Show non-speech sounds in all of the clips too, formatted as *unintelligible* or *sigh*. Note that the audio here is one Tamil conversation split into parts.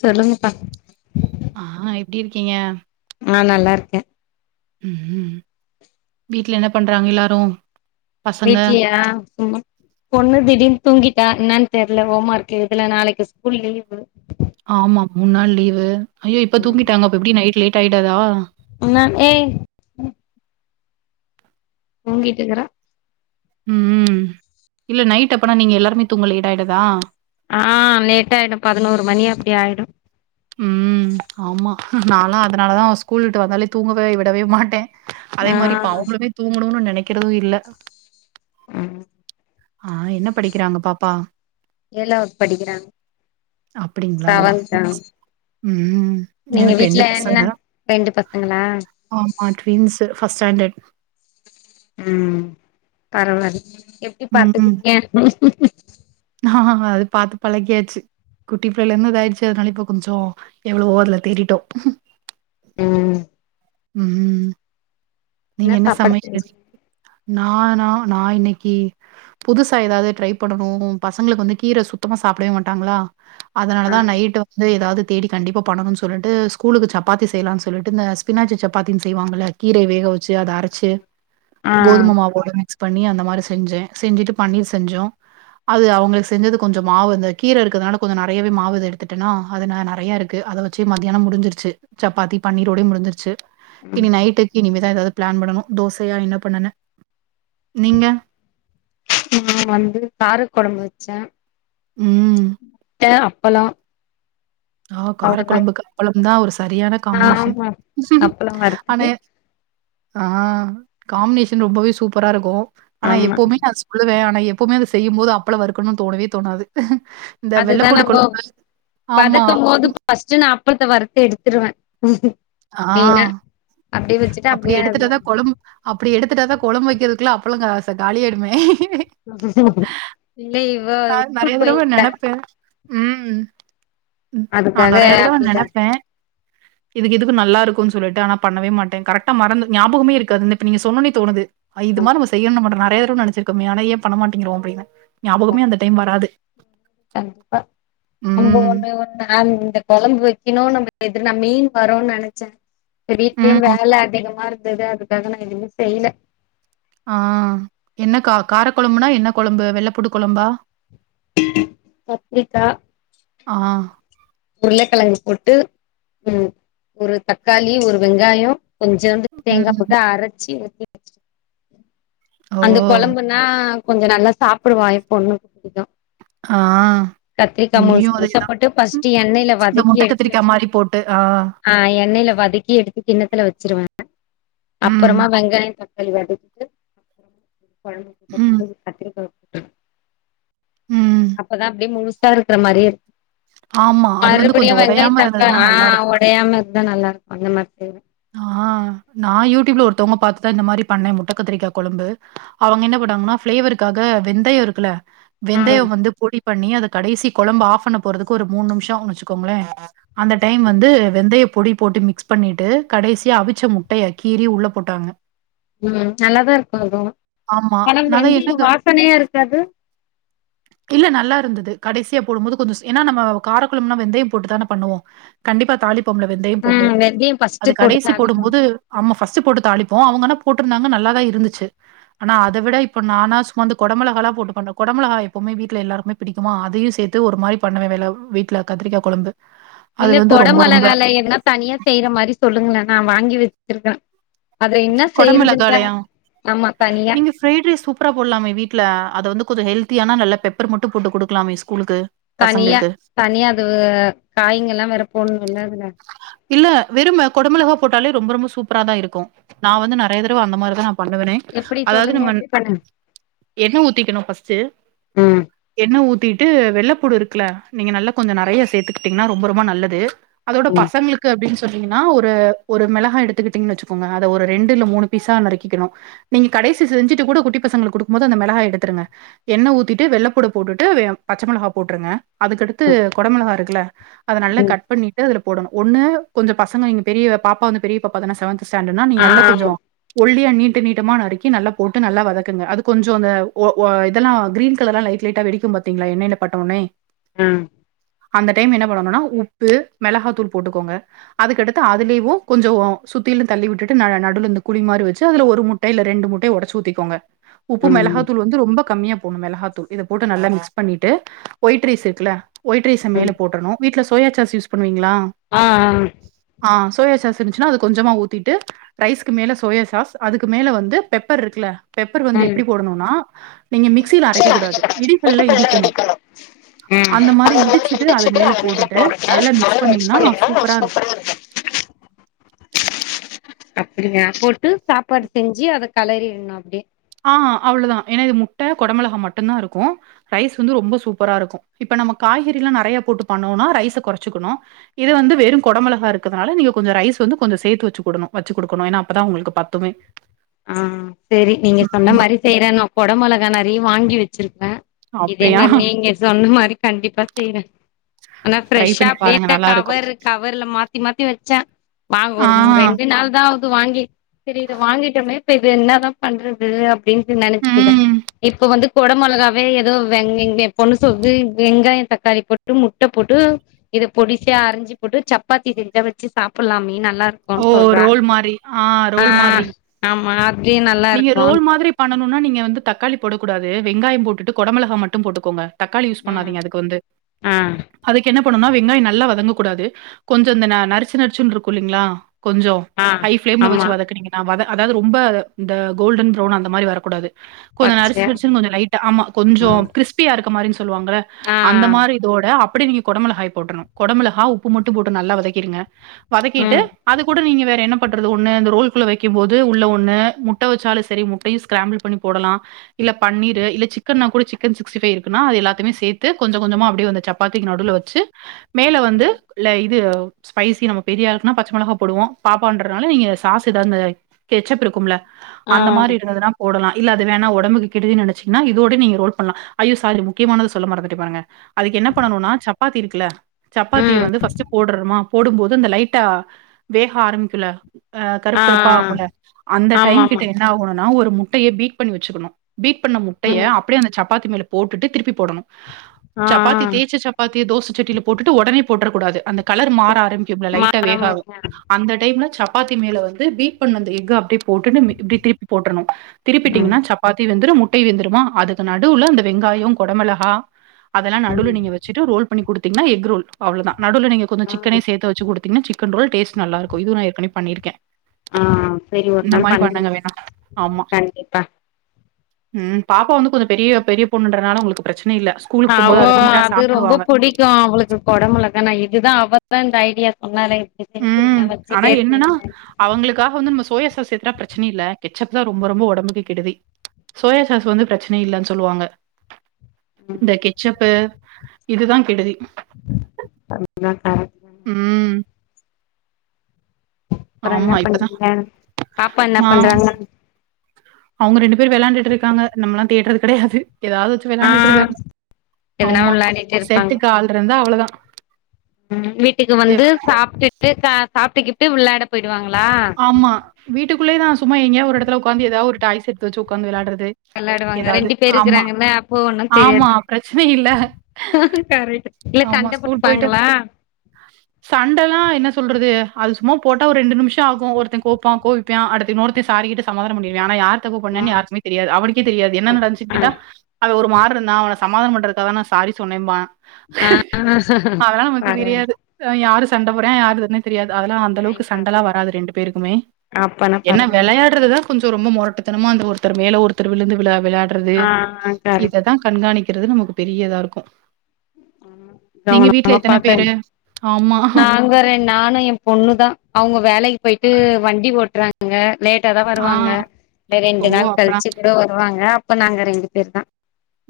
சொல்லுங்கப்பா ஆ எப்படி இருக்கீங்க நா நல்லா இருக்கே உம் வீட்டுல என்ன பண்றாங்க எல்லாரு வீட்ட்லியா சும்மா பொண்ணு திடீனு தூங்கிட் ட்ட என்னன்னு தெரியல ஹோம் ஒர்க் இதுல நாளைக்கு ஸ்கூல் லீவு ஆமா மூணு நாள் லீவு ஐயோ இப்ப தூங்கிட்டாங்க அப்ப எப்படி நைட் லேட் ஆயிடாதா ஆனா ஏய் தூங்கிட்டு இருக்குற உம் இல்ல நைட் அப்பனா நீங்க எல்லாருமே தூங்க லேட் ஆயிடதா ஆ லேட் ஆயிடு பதினோரு மணி அப்படி ஆயிடு உம் ஆமா நாலா அதனாலதா ஸ்கூல் விட்டு வந்தாலே தூங்கவே விடவே மாட்ட அதே ஆ மாரி இப்ப அவங்களுமே தூங்கணும்னு நெனைக்கிறது இல்ல உம் ஆ என்ன படிக்கிறாங்க பாப்பா ஏழாவது படிக்கிறாங்க அப்படிங்களா செவன்த் உம் நீங்க எனக்கு ரெண்டு வீட்ல என்ன பசங்க ரெண்டு பசங்களா ஆமா டுவின்ஸு ஃபஸ்ட் ஸாண்டர் உம் பரவாயில்ல எப்படி பாத்துக்குறீங்க ஆ அது பாத்து பழகியாச்சு குட்டி பிள்ளையிருது இது ஆயிடுச்சு அதனால இப்ப கொஞ்சோ எவ்ளோ அதுல தேரிட்டோ உம் உம் நீங்க என்ன சாப்பாடு சமைக்க செஞ்சீங்க ந நா நா இன்னைக்கி புதுசா எதாது ட்ரை பண்ணணு பசங்களுக்கு வந்து கீர சுத்தமா சாப்டவே மாட்டாங்களா அதனால தா நைட் வந்து எதாவது தேடி கண்டிப்பா பண்ணணு சொல்லிட்டு ஸ்கூலுக்கு சப்பாத்தி செய்யலானு சொல்லிட்டு ஸ்பினாச்சி சப்பாத்தி செய்வாங்கள கீரைய வேக வச்சி அத அரச்சு ஆ கோதும ஆ மாவோட மிக்ஸ் பண்ணி அந்த மாரி செஞ்ச செஞ்சிட்டு பண்ணீர் செஞ்சோ அது அவங்களுக்கு செஞ்சது கொஞ்சோ மாவு இந்த கீர இருக்கதுனால கொஞ்சோ நெறையாவவே மாவு இத எடுத்துட்டேன்னா அது நெறைய இருக்கு அத வச்சி மத்தியானோ முடிஞ்சிருச்சு சப்பாத்தி பன்னீரோடயே முடிஞ்சிருச்சு இனி ம் நைட்டுக்கு இனிமேதா எதாவது பிளான் பண்ணனு தோசையா என்ன பண்ணனு நா வந்து கார கொழம்பு வச்ச ம் முட்ட அப்பளோ ஆ அவ்ளோதா காரக்குழம்பக்கு அப்பளம் தா ஒரு சரியான காம்பினேஷன் அப்பளம் ஆனா வருத்துட்டு ஆ காம்பினேஷன் ரொம்பவே சூப்பரா இருக்கு ஆனா ஆமா எப்பவுமே நா சொல்லுவ எப்பவுமே அத செய்யும் போது அப்பளோ வருக்கனணுன்னு தோணவே தோணாது இந்த வெள்ளப்பூண்டு கொழம்பு ஆமா பஸ்ட்டு நா அப்பளத்த வருத்து எடுத்துடுவ ஆ அப்படி அப்டியே எடுத்துட்டதா கொழம்பு அப்படி எடுத்துட்டா தா கொழம்பு வெக்கிறதுக்குல்ல அப்பலோ சார் காலியாடுமே இல்லையே ஆ நெறைய தடவ நெனப்ப ம் நா அதுக்காக நெறைய தடவ அப்டிதா நெனப்ப இது இதுக்கு நல்லா இருக்குன்னு சொல்லிட்டு ஆனா பண்ணவே மாட்ட கரக்டா மறந்து ஞாபகமே இருக்காது நேத்து நீங்க சொன்னனே தோனுது இது மாரு நம்ம செய்ணு மட்டு நெறைய தடவ நெனச்சிருக்கோமே ஆனா ஏன் பண்ணமாட்டிகிறோ அப்டின்னு ஞாபகமே அந்த டைம் வராது கண்டிப்பா நம்ம ம். ஒண்ணு ஒண்ணு இந்த கொழம்பு வெக்கணு நம்ம நேத்து நா மீன் வருன்னு நெனச்ச இப்ப வீட்லயு ம். வேல அதிகமா இருக்கு ந்தது அதுக்காக நா எதுவுமே செய்யல ஆ என்ன கா காரக்குழம்புனா என்ன கொழம்பு வெள்ளப்பூண்டு கொழம்பா கத்ரிக்கா ஆ உருளக்கிழங்கு போட்டு ம் ஒரு தக்காளி ஒரு வெங்காயோ கொஞ்சோண்டு தேங்கா ம். போட்டு அரைச்சி ஊத்தி வச்ச ஓ! அந்த கொழம்புன்னா கொஞ்சோ நல்லா சாப்புடுவ என் பொன்னனுக்கு புடிக்கு ஆ கத்திரிக்கா முழுசு இங்கேயும் முழுசாப் அதேதான். போட்டு ம். ஃபஸ்ட்டு எண்ணெயில இந்த வதக்கி முட்ட எடுத்து கத்திரிக்கா வச்சுட் மாரி போட்டு. ஆ எண்ணெயில வதக்கி எடுத்து கிண்ணத்தில வச் வச்சிருவே ம், அப்புறமா வெங்காயம் தக்காளி வதக்கிட்டு கொழம்பு ம், கொதிக்கவு கத்திரக்காவப் போட்ருவே ம். அப்பதான் அப்பிடியே முழுசா இருக்கிற மாரியே இரு ஆமா. அது வந்து கொஞ்சம் மறுபடியும் வெங்காய உடையாம இருந்ததுன்னா தக்காய் ஆ நல்லாருக்கும். ஒடையாம இருந்தா நல்லா இருக்கும் அந்த மாரி செய்வே ஆ ஆ நான் யூடியூப்ல ஒருத்தவங்க பாத்துதா இந்த மாதிரி பண்ணே முட்டக்கத்திரிக்கா கொழம்பு அவங்க என்ன போட்டாங்கன்னா ஃப்ளேவ க்காக வெந்தயம் இருக்குல்ல ம் வெந்தயம் வந்து பொடி பண்ணி அதக் கடைசி கொழம்பு ஆஃப் பண்ணப் போறதுக்கு ஒரு மூணு நிமிஷம் வச்சுக்கோங்களேன் அந்த டைம் வந்து வெந்தயம் பொடி போட்டு மிக்ஸ் பண்ணிட்டு கடைசியா அவிச்ச முட்டையக் கீறி உள்ள போட்டாங்க ம் நல்லாதான் இருக்கும் இதுவும் ஆமா. ஆனா நான் தான் வெந்தயம் என்னங்க வாசனையா இருக்காது இல்ல நல்லா இருந்தது கடைசியா போடும் போது கொஞ்சம் ஏன்னா நம்ம காரக்கொழம்புன்னா வெந்தயம் போட்டுத்தானே பண்ணுவோ கண்டிப்பா தாளிப் ம் வெந்தயம் ஃபஸ்ட் அது கடைசி போடும்போது அம்மா ஃபஸ்ட் போட்டு தாளிப்போம் அவங்க ஆனா போட்டிருந்தாங்க நல்லாதான் இருந்துச்சு ஆனா அத விட இப்ப நானா சும்மா இந்த கொடமெளகா ல்லா போட்டு பண்ணுவே கொட மெளகா எப்பவும வீட்ல எல்லாருக்குமே பிடிக்குமா அதயும் சேர்த்து ஒரு மாதிரி பண்ணவே வேல வீட்ல கத்திரிக்கா கொழம்பு இல்ல கொட மொளகால எதுனா தனியா செய்யிற மாதிரி சொல்லுங்களே நா வாங்கி வச்சிருக்கே அதுல என்ன செய்யறதுன்தா கொடமெளகாலையா ஆமா தனியா நீங்க ஃப்ரைட் ரைஸ் சூப்பரா போட்லாமே வீட்டுல அத வந்து கொஞ்சம் ஹெல்த் தி ஆனா நல்ல பெப்பர் மட்டும் போட்டு கொடுக்கலாமே ஸ்கூல் தனியா தனியா அது காயுங்கல்லாம் வேற போடணுல்ல அதுல இல்ல வெறும் கொடமெளகா போட்டாலே ரொம்ப ரொம்ப சூப்பரா தா இருக்கும் நா வந்து நெறைய தடவ அந்த மாரிதா பண்ணுவனே எப்டி அதாவது சொல்லுங்க நம்ம எப்டி பண்ணுங்க எண்ணெ ஊத்திக்கணும் ஃபஸ்ட்டு ம் எண்ணெ ஊத்திட்டு வெள்ளப் பூடு இருக்குல்ல நீங்க நல்ல கொஞ்சம் நெறைய சேத்துக்கிட்டீங்கன்னா ரொம்ப ரொம்ப நல்லது அதோட ம் பசங்களுக்கு அப்டின் சொ ன்னிங்கனா ஒரு ஒரு மெளகா எடுத்துக்கிட்டீங்கன்னு வச்சுக்கோங்க அத ஒரு ரெண்டு இல்ல மூணு பீஸா நறுக்கிக்கணு நீங்க கடை சு செஞ்சுட்டு கூட குட்டிப்பசங்களுக்கு குடுக்கும் போது அந்த மெளகாய எடுத்துருங்க எண்ணெ ஊத்திட்டு வெள்ளப்பூடப் போட்டுட்டு பச்ச மொளகா போட்டுருங்க அதுக்கடுத்து கொடமெளகா இருக்குல்ல அத நல்லா ம் ம் கட் பண்ணிட்டு அதுல போடணும் ஒண்ணு கொஞ்ச பசங்க நீங்க பெரிய பாப்பா வந்து பெரிய பாப்பா தானே செவன்த் ஸ்டாண்டட்னா நீங்க நல்ல ஆமா கொஞ்சம் ஒல் லியா நீட்ட நீட்டமா நறுக்கி நல்லா போட்டு நல்லா வதக்குங்க அது கொஞ்சம் அ அ இதெல்லா கிரீன் கலர்லா லைட் லைட் வெடிக்கும் பாத்தீங்களா எண்ணெயில பட்ட ஒட்னே ம் அந்த டைம் என்ன பண்ணணுன்னா உப்பு மெளகாத்தூள் போட்டுக்கோங்க அதுக்கடுத்து அதுலேயேவு கொஞ்சம் சுத்திலும் தள்ளி விட்டுட்டு நடுல இருந்து குழி மாரி வச்சு அதுல ஒரு முட்ட இல்ல ரெண்டு முட்டைய ஒடச்சு ஊத்திக்கோங்க உப்பு ம் மெளகாத்தூள் வந்து ரொம்ப கம்மியா போட்ணு மெளகாத்தூள் இதப் போட்டு நல்லா மிக்ஸ் பண்ணிட்டு ஒய்ட் ரைஸ் இருக்குல்ல ஒய்ட் ரைஸ ம் மேல போட்ரணும் வீட்ல சோயா சாஸ் யூஸ் பண்ணுவீங்களா ஆ ஆ ஆ சோயாசாஸ் இருந்துச்சுன்னா அத கொஞ்சமா ஊத்திட்டு ரைஸ்க்கு மேல சோயா சாஸ் அதுக்கு மேல வந்து பெப்பர் இருக்குல்ல பெப்பர் வந்து ம் எப்பிடி போடணுனா நீங்க மிக்சியில அரைக்கக் கூடாது இடிகல்ல இடிக்கணும் ம் அந்த மாரி இடிச் சுட்டு அது இடிச்சிட்டு மேல அத போட்டுட்டு போடுங்க நல்லா மிக்ஸ் பண்ணீங்கன்னா சூப்பரா இருக்கு அப்படியா போட்டு சாப்பாடு செஞ்சு அத கெளறிடணு அப்டியே ஆ அவ்ளதா ஏன்னா இது முட்ட கொடமெளகா மட்டுந்தா இருக்கு ரைஸ் வந்து ரொம்ப சூப்பரா இருக்கும் இப்ப நம்ம காய்கறிலா நெறைய போட்டு பண்ணுவோனா ரைஸ கொறச்சுக்கணு இது வந்து வெறும் கொடமெளகா இருக்கனால நீங்க கொஞ்ச ரைஸ் வந்து கொஞ்சம் சேத்து வச்சு கொடணு வச்சு குடுக்கணு ஏன்னா அப்பதா உங்களுக்கு பத்துமே ஆ சரி நீங்க சொன்ன ம் மாரி செய்றே நு கொட மொளகா நிறைய வாங்கி வச்சிருக் இதே அப்டியா மாரி நீங்க சொன்ன மாரி கண்டிப்பா செய்றே ஆனா ட்ரை ப்ரெஷ்ஷா பண்ணி பாருங்க அப்டியே நல்லா இருக்கு கவர் கவர்ல மாத்தி மாத்தி வ செ வாங்க ஆ ஒரு ரெண்டு நாள் தா ஆது வாங்கி சரி இது வாங்கிட்டோமே இப்ப இது என்னதா பண்றது அப்டின்னு நெனைச்சிருந்தே ம் இப்ப வந்து கொட மெளகாவே ஏதோ வெ இங்க என் பொண்ணு சொல்து வெங்காயம் தக்காளி போட்டு முட்ட போட்டு இத பொடிசியா அறிஞ்சு போட்டு சப்பாத்தி செஞ்சா வச்சு சாப்பிலாமே நல்லாருக்கு ஓ சொல்றா ரோல் மாரி ஆ ரோல் மாதிரி ஆ ஆமா அப்டியே நல்லா நீங்க ரோல் இருக்கு மாதிரி பண்ணனுனா நீங்க வந்து தக்காளி போடக்கூடாது வெங்காயம் போட்டுட்டு கொடமெளகா மட்டும் போட்டுக்கோங்க தக்காளி யூஸ் ம் பண்ணாதீங்க அதுக்கு வந்து ஆ அதுக்கு என்ன போனுனா வெங்காயம் நல்லா வதங்க கூடாது கொஞ்சம் இந்த நரிச்சு நரிச்சுன் இருக்கு இல்லங்களா கொஞ்சோ ஆ ஹை ஃப்ளேம்ல வச்சு ஆமா வதக்குனீங்கனா வத அதாவது ரொம்ப இந்த கோல்டன் ப்ரௌன் அந்த மாரி வரக்கூடாது கொஞ்ச பச்ச நரிச் நரிச்சுன் கொஞ்சோ லைட்டா ஆமா கொஞ்சோ ஆ க்ரிஸ்பியா இருக்க மாரி சொல்லுவாங்கள ஆ அந்த மாரி இதோட அப் அப்படி நீங்க கொட மெளகாய் போட்ரணு கொடமெளகா உப்பு மட்டு போட்டு நல்லா வதக்கிடுங்க வதக்கிட்டு ம் அது கூட நீங்க வேற என்ன பண்றது ஒண்ணு அந்த ரோல்குள்ள வைக்கும் போது உள்ள ஒண்ணு முட்ட வச்சாலும் சரி முட்டையு ஸ்கிராம்பில் பண்ணி போடலாம் இல்ல பன்னீரு இல்ல சிக்கன்னா கூட சிக்கன் சிக்ஸ்ட்டிஃபைவ் இருக்குனா அது எல்லாத்தமே சேத்து கொஞ்ச கொஞ்சமா அப்படியே வந்த சப்பாத்திக்கு நடுவில வச்சு மேல வந்து ல இது ஸ்பைசி நம்ம பெரிய ஆளுக்குனா பச்சை மெளகா போடுவோ பாப்பான்றதுனால நீங்க சாஸ் ஏதா இந்த கெச்சப் இருக்கும்ல ஆ அந்த மாரி இருந்ததுன்னா போடலா இல்ல அது வேணா ஒடம்புக்கு கெடுது நெனச்சிங்கன்னா இதோடே நீங்க ரோல் பண்லா ஐயோ சாரி முக்கியமானத சொல்ல மறந்துட்டே பாருங்க அது என்ன பண்ணணுனா சப்பாத்தி இருக்குல சப்பாத்திய ம் வந்து ஃபர்ஸ்ட்டு போடுறமா போடும்போது இந்த லைட்டா வேக ஆரம்பிக்குல அ ஆ கருப்பு கருப்பா ஆகல அந்த ஆமா டைம் ஆமா கிட்ட என்ன ஆகணும்னா ஒரு முட்டையே பீட் பண்ணி வச்சுக்கணு பீட் பண்ண முட்டைய ம் அப்படியே அந்த சப்பாத்தி மேலே போட்டுட்டு திருப்பி போடணும் ஆ சப்பாத்தி ஆ தேயச்ச சப்பாத்திய தோசை செட்டியில போட்டுட்டு உடனே போற்றகூடாது அந்த கலர் மாற ஆரம்பி லைட்ட மாறாம வேகா இருக்க அந்த டைம்ல சப்பாத்தி மேல வந்து பீட் ப ண்ண அந்த எஃக் அப்படி போட்டுட்டு இப்படி திருப்பி போட்ரணும் ம் திருப்பிட்டீங்கன்னா சப்பாத்தி வெந்துரூ முட்ட முட்டையும் வெந்துருமா அதுக்கு நடுவுல அந்த வெங்காயம் கொடமிளகா அதெல்லாம் நடுவுல ம் நீங்க வச்சுட்டு ரோல் பண்ணிகுடுத்து ன்னா எஃக் ரோல் அவ்ளோதான் நடுவில் நீ கொஞ்சம் ஆ சிக்கெனியும் சேர்த்து வச்சு கொடு நா சிக்கன் ரோல் டேஸ்ட் நல்லா இருக்கும் இதுவூ ஏற்கனவே பண்ணிருக்கே ஆ சரி ஒரு நாள் பண்றன் ஆமா. கண்டிப்பா ம் பாப்பா வந்து கொஞ்சம் பெரிய பெரிய பொண்ணுன்றனால உங்களுக்கு பிரச்சனை இல்ல. ஸ்கூலுக்கு அவ போம்போது அத நீட்டா அது சாப்ட்டுருவாங்க. ரொம்ப புடிக்கும் அவளுக்கு கொடமொளகானா இதுதான் அவதான் இந்தய ஐடியா சொன்னாலே இப்டி ம் செஞ்சிருங்க ஆனா வச்சுட்டே என்னன்னா இருக்கிறீங்களே அவங்களுக்காக வந்து நம்ம சோய சய பிரச்சனை இல்லை கெச்சப் தான் ரொம்ப ரொம்ப உடம்புக்கு கெடுதி சோயா சாஸ் வந்து பிரச்சின இல்லன்னு சொல்லுவாங்க ம் இந்த கெச்சப்பு இதுதான் கெடுதி ஆ ம் அப்புறம் என்ன ஆமா. இப்பதான் பண்றீங்க பாப்பா என்ன ஆ பண்றாங்க அவங்க ரெண்டு பேர் விளாண்டுட்டு இருக்காங்க நம்மளாம் தேட்டுறது கிடையாது ஏதாவது வச்சு ஆ விளையாண்டுட்டு இருக்காரு எதுனா ஆமா விளையாடிட்டு இருப்பாங்க செட்டுக்கு ஆள் இருந்தா அவ்வளோதா வீட்டுக்கு வந்து சாப்ட்டுட்டு சாப்ட்டுக்கிட்டு விளாட போயிடுவாங்கள ஆமா வீட்டுக்குள்ளே தான் சும்மா எங்கயா ஒரு இடத்துல உக்காந்து ஏதாவது ஒரு டாய்ஸ் எடுத்து வச்சு உட்காந்து விளாடுறது வெளாடுவாங்க ஏதாவது ரெண்டு பேர் ஆமா இருக்கிறாங்கல்ல அப்போ ஒன்னு ஆமா தெரியாது பிரச்சனை இல்ல கரெக்ட் இல்ல ஆமா சண்ட ஸ்கூல் போயிட்டு போட்டுப்பாங்களா சண்டலா என் சொல்றது அது சும்மா போட்டா ஒரு ரெண்டு நிமிஷம் ஆகும் ஒருத்த கோம் கோப்பிப்பான் அடுத்து இனொர்தன் சாரி கேட்டு சமாதானம் பண்ணிடுவா ஆனா யார் தப்பு ஆ பண்ணன்னு யாருக்குமே தெரியாது அவனுக்கே தெரியாது என்ன நடந்துச்சு கேட்டா அவன் ஒரு ப்புருந்தான் அவன சமாதானம் பண்டறக்கான நான் சாரி சொன்னேம்பான். ஆ அதெல்லம் நமக்கு பரவால்ல தெரியாது, யாரு சண்ட போடுறன் யாருதனே தெரியாது. அதெல்லாம் அந்த டைம் அளவுக்கு சண்டலா பாப்பே வராது ரெண்டு பேருக்குமே அப்பனா என்ன பரவால்ல விளையாடுறதுதா கொஞ்சோம் ரொம்ப மொரட்டுத்தனமா அந்த ஒருத்தர் மேல ஒருத்தர் விழுந்து விலா வெளாடுறது ஆ கரெக்ட் இத தான் கண்காணிக்க இருறது நம பெரியதாருக்கும், நீங்க வீட்ல கவனமா எத்தன பாத்து பேரு? ஆமா. நாங்க ரெண் நானு என் பொண்ணு தான் அவுங்க வேலைக்கு பொய்ட்டு வண்டி ஓட்றாங்க ங்க லேட்டா தான் ஆ. வருவாங்க, ஓ! ரெண்டு நாள் அப்பலாம். கழிச்சு குட வருவாங்க அப்ப நாங்க ரெண்டு பேர் தான்.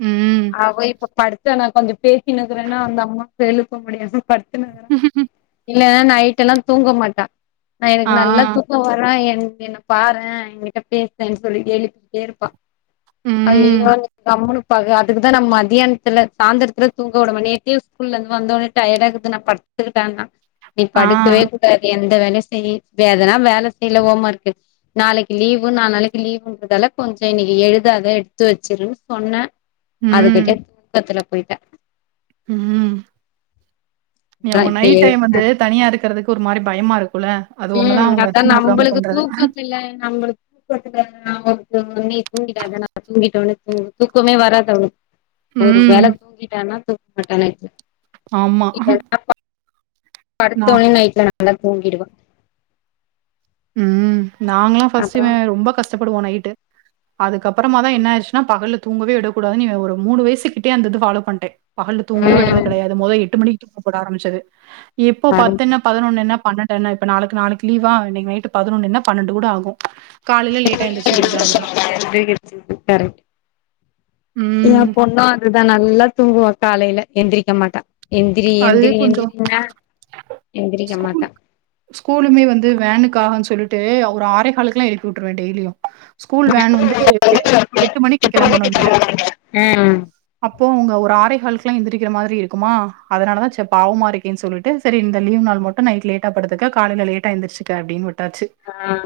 ம். அவ இப்ப படுத்தனா கொஞ்சம் பேசினுருக்றேன்னா அந்த அம்மா இப்பெழுப்ப முடியாம படுத்துனுருங்காங்க இல்லனா நைட்டு எல்லாம் தூங்க மாட்டா நான் எனக்கு ஆ. நல்லா தூக்க வரோ என் என்ன பாறேன் என்கிட்ட பேசேன்னு சொல்லி எழுப்பிட்டே இருப்பா. ம். அய்யோ அம்முனுப்பாக அதுக்குதா நம்ம மதியானத்துல சாந்தரத்துல தூங்க உடம நேத்தியும் ஸ்கூல்லந்து வந்தோடன டயர்ட இருக்குதுனு நான் படுத்துக்கிட்டேனா நீ ஆ. படுக்கவே கூடாதே இந்த வெனஸ்டே லீவு வேரேதனா வேல செய் இல்ல ஓமாருக்கு நாளைக்கு லீவு நால் நாளைக்கு லீவுங்கிறதன்னால கொஞ் ச்ச இன்னைக்கு எழுதாத எடுத்து வச்சிரு சொன்னேன், அதுக்கிட்ட ம். தூக்கத்துல போய்ட்டா. ம் நீ அதா ஒங்க இப்ப நைட் டைம் எழுப்புனே வந்து தனியா இருக்குறதுக்கு ஒரு மாரி பயமா இரு ம் அததா நம்பளுக்கு தூக்கத்துல நம்பளுக்கு தூக்கத்துல *unintelligible* தூங்கிடாத நா தூங்கிட்ட ஒடுனே தூங்கு தூக்கமே வராது அவளுக்கு ஒரு ம். வேல தூங்கிட்டன்னா தூ மாட்டா நைட்ல ஆம்மா படுத்தொன்ன நைட்ல நல்லா தூங்கிடுவா. ம் நாங்களாம் அப்றோ பஃர்ஸ்ட்ன ரொம்ப கஷ்டப்படுவோ நைட்டு அதுக்கப் அப்றமா தா என்ன ஆயிருச்சுனா பகல்ல தூங்கவே விடக்கூடாது‌னு ஒரு மூணு வயசுகிட்டயே அந்த இது ஃபாலோ பன்ட்டே பகல்ல தூங்கவே விட்றது ம் கெடயாது மொத எட்டு மணிக்கு தூங்கப்போட ஆரம்புச்சது இப்போ அது பத்தென்ன பதனொன்னே பன்னெண்டு என்ன இப்ப நாளிக்கு நாளிக்கு லீவா இன்னிக்கு நைட்டு பதுனொன்னு என்ன பன்னெண்டு கூட ஆகு *inaudible* கரெக்ட் ஏ ம். பொண்ணு அதுதா நல்லா தூங்குவா காலைல எந்திரிக்க மாட்டா எந்திரி எந்திரி எந்திரினா ஸ்கூல் ஸ்கூலுமே வந்து வேனுக்கான்னு சொல்லி ட்டு ஒரு ஆறேஹாலுக்கெலா எழுப்பி விட்டுருவ டெய்லியு ஸ்கூல் வேன் வந்து எட்டு மணிக்கு கெளம்பனு இங்க ம் அப்போ உங்க ஒரு ஆறேஹாலுக்கெலா எந்திரிக்கிற மாரி இருக்குமா அதனால தா ச்ச பாவமா இருக்கேனு சொல்ட்டு செரி இந்த லீவ் நாள் மட்டு‌ நைட் லேட்டா படுத்துக்க காலைல லேட்டா எந்திருச்சுக்க அப்டினு விட் டச்சு ஆ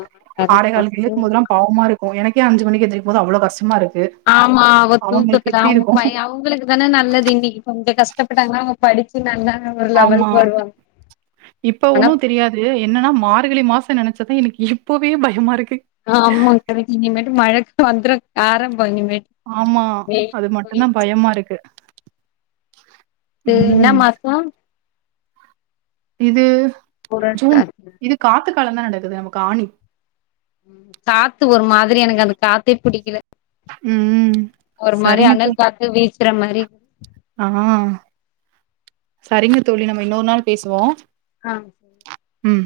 ஆறே கரெக்ட் தா காலுக்கு நீங்க எழுப்பும்போதெல்லா பாவமா இருக்கு எனக்கே அஞ்சு மணிக்கு எந்திரக்க மோது அவ்ளோ கஷ்டமா இரு ஆமா அவ தூக்கத்துல அவுங்கய்ய அவுங்களுக்கு தான நல்லது இன்னிக்கு கொஞ்சோ கஷ்டப்பட்டாங்கன்னா அவுங்க படிச்சு நல்லா ஒரு ஆமா லெவலுக்கு வருவாங்க இப்ப ஆனா ஒண்ணு தெரியாது என்னன்னா மார்கழி மாச த்த நெனச்சதா எனக்கு இப்போவே பயமாயிருக்கு அ ஆமா கரைக்கு இனிமேட்டு மழக்கு வந்துர ஆரம்‌ ப்போ இனிமேட் ஆமா. அது மட்டும் தான் பயமா இருக்கு. இது இன்னா ம். மாசோ இது ஜூன் புரட்டாசி இது காத்து காலம் தான நடக்குது நம்க்கு ஆணி காத்து ஒரு மாதிரி எனக்கு அந்த காத்தே பிடிக்கல ம் ம் ஒரு மாரி அனல் காத்து வீ்சுற மாரி அ அ செரிங்க தோழி நம்ம இன்னோரு நாள் பேசுவோ அ ம்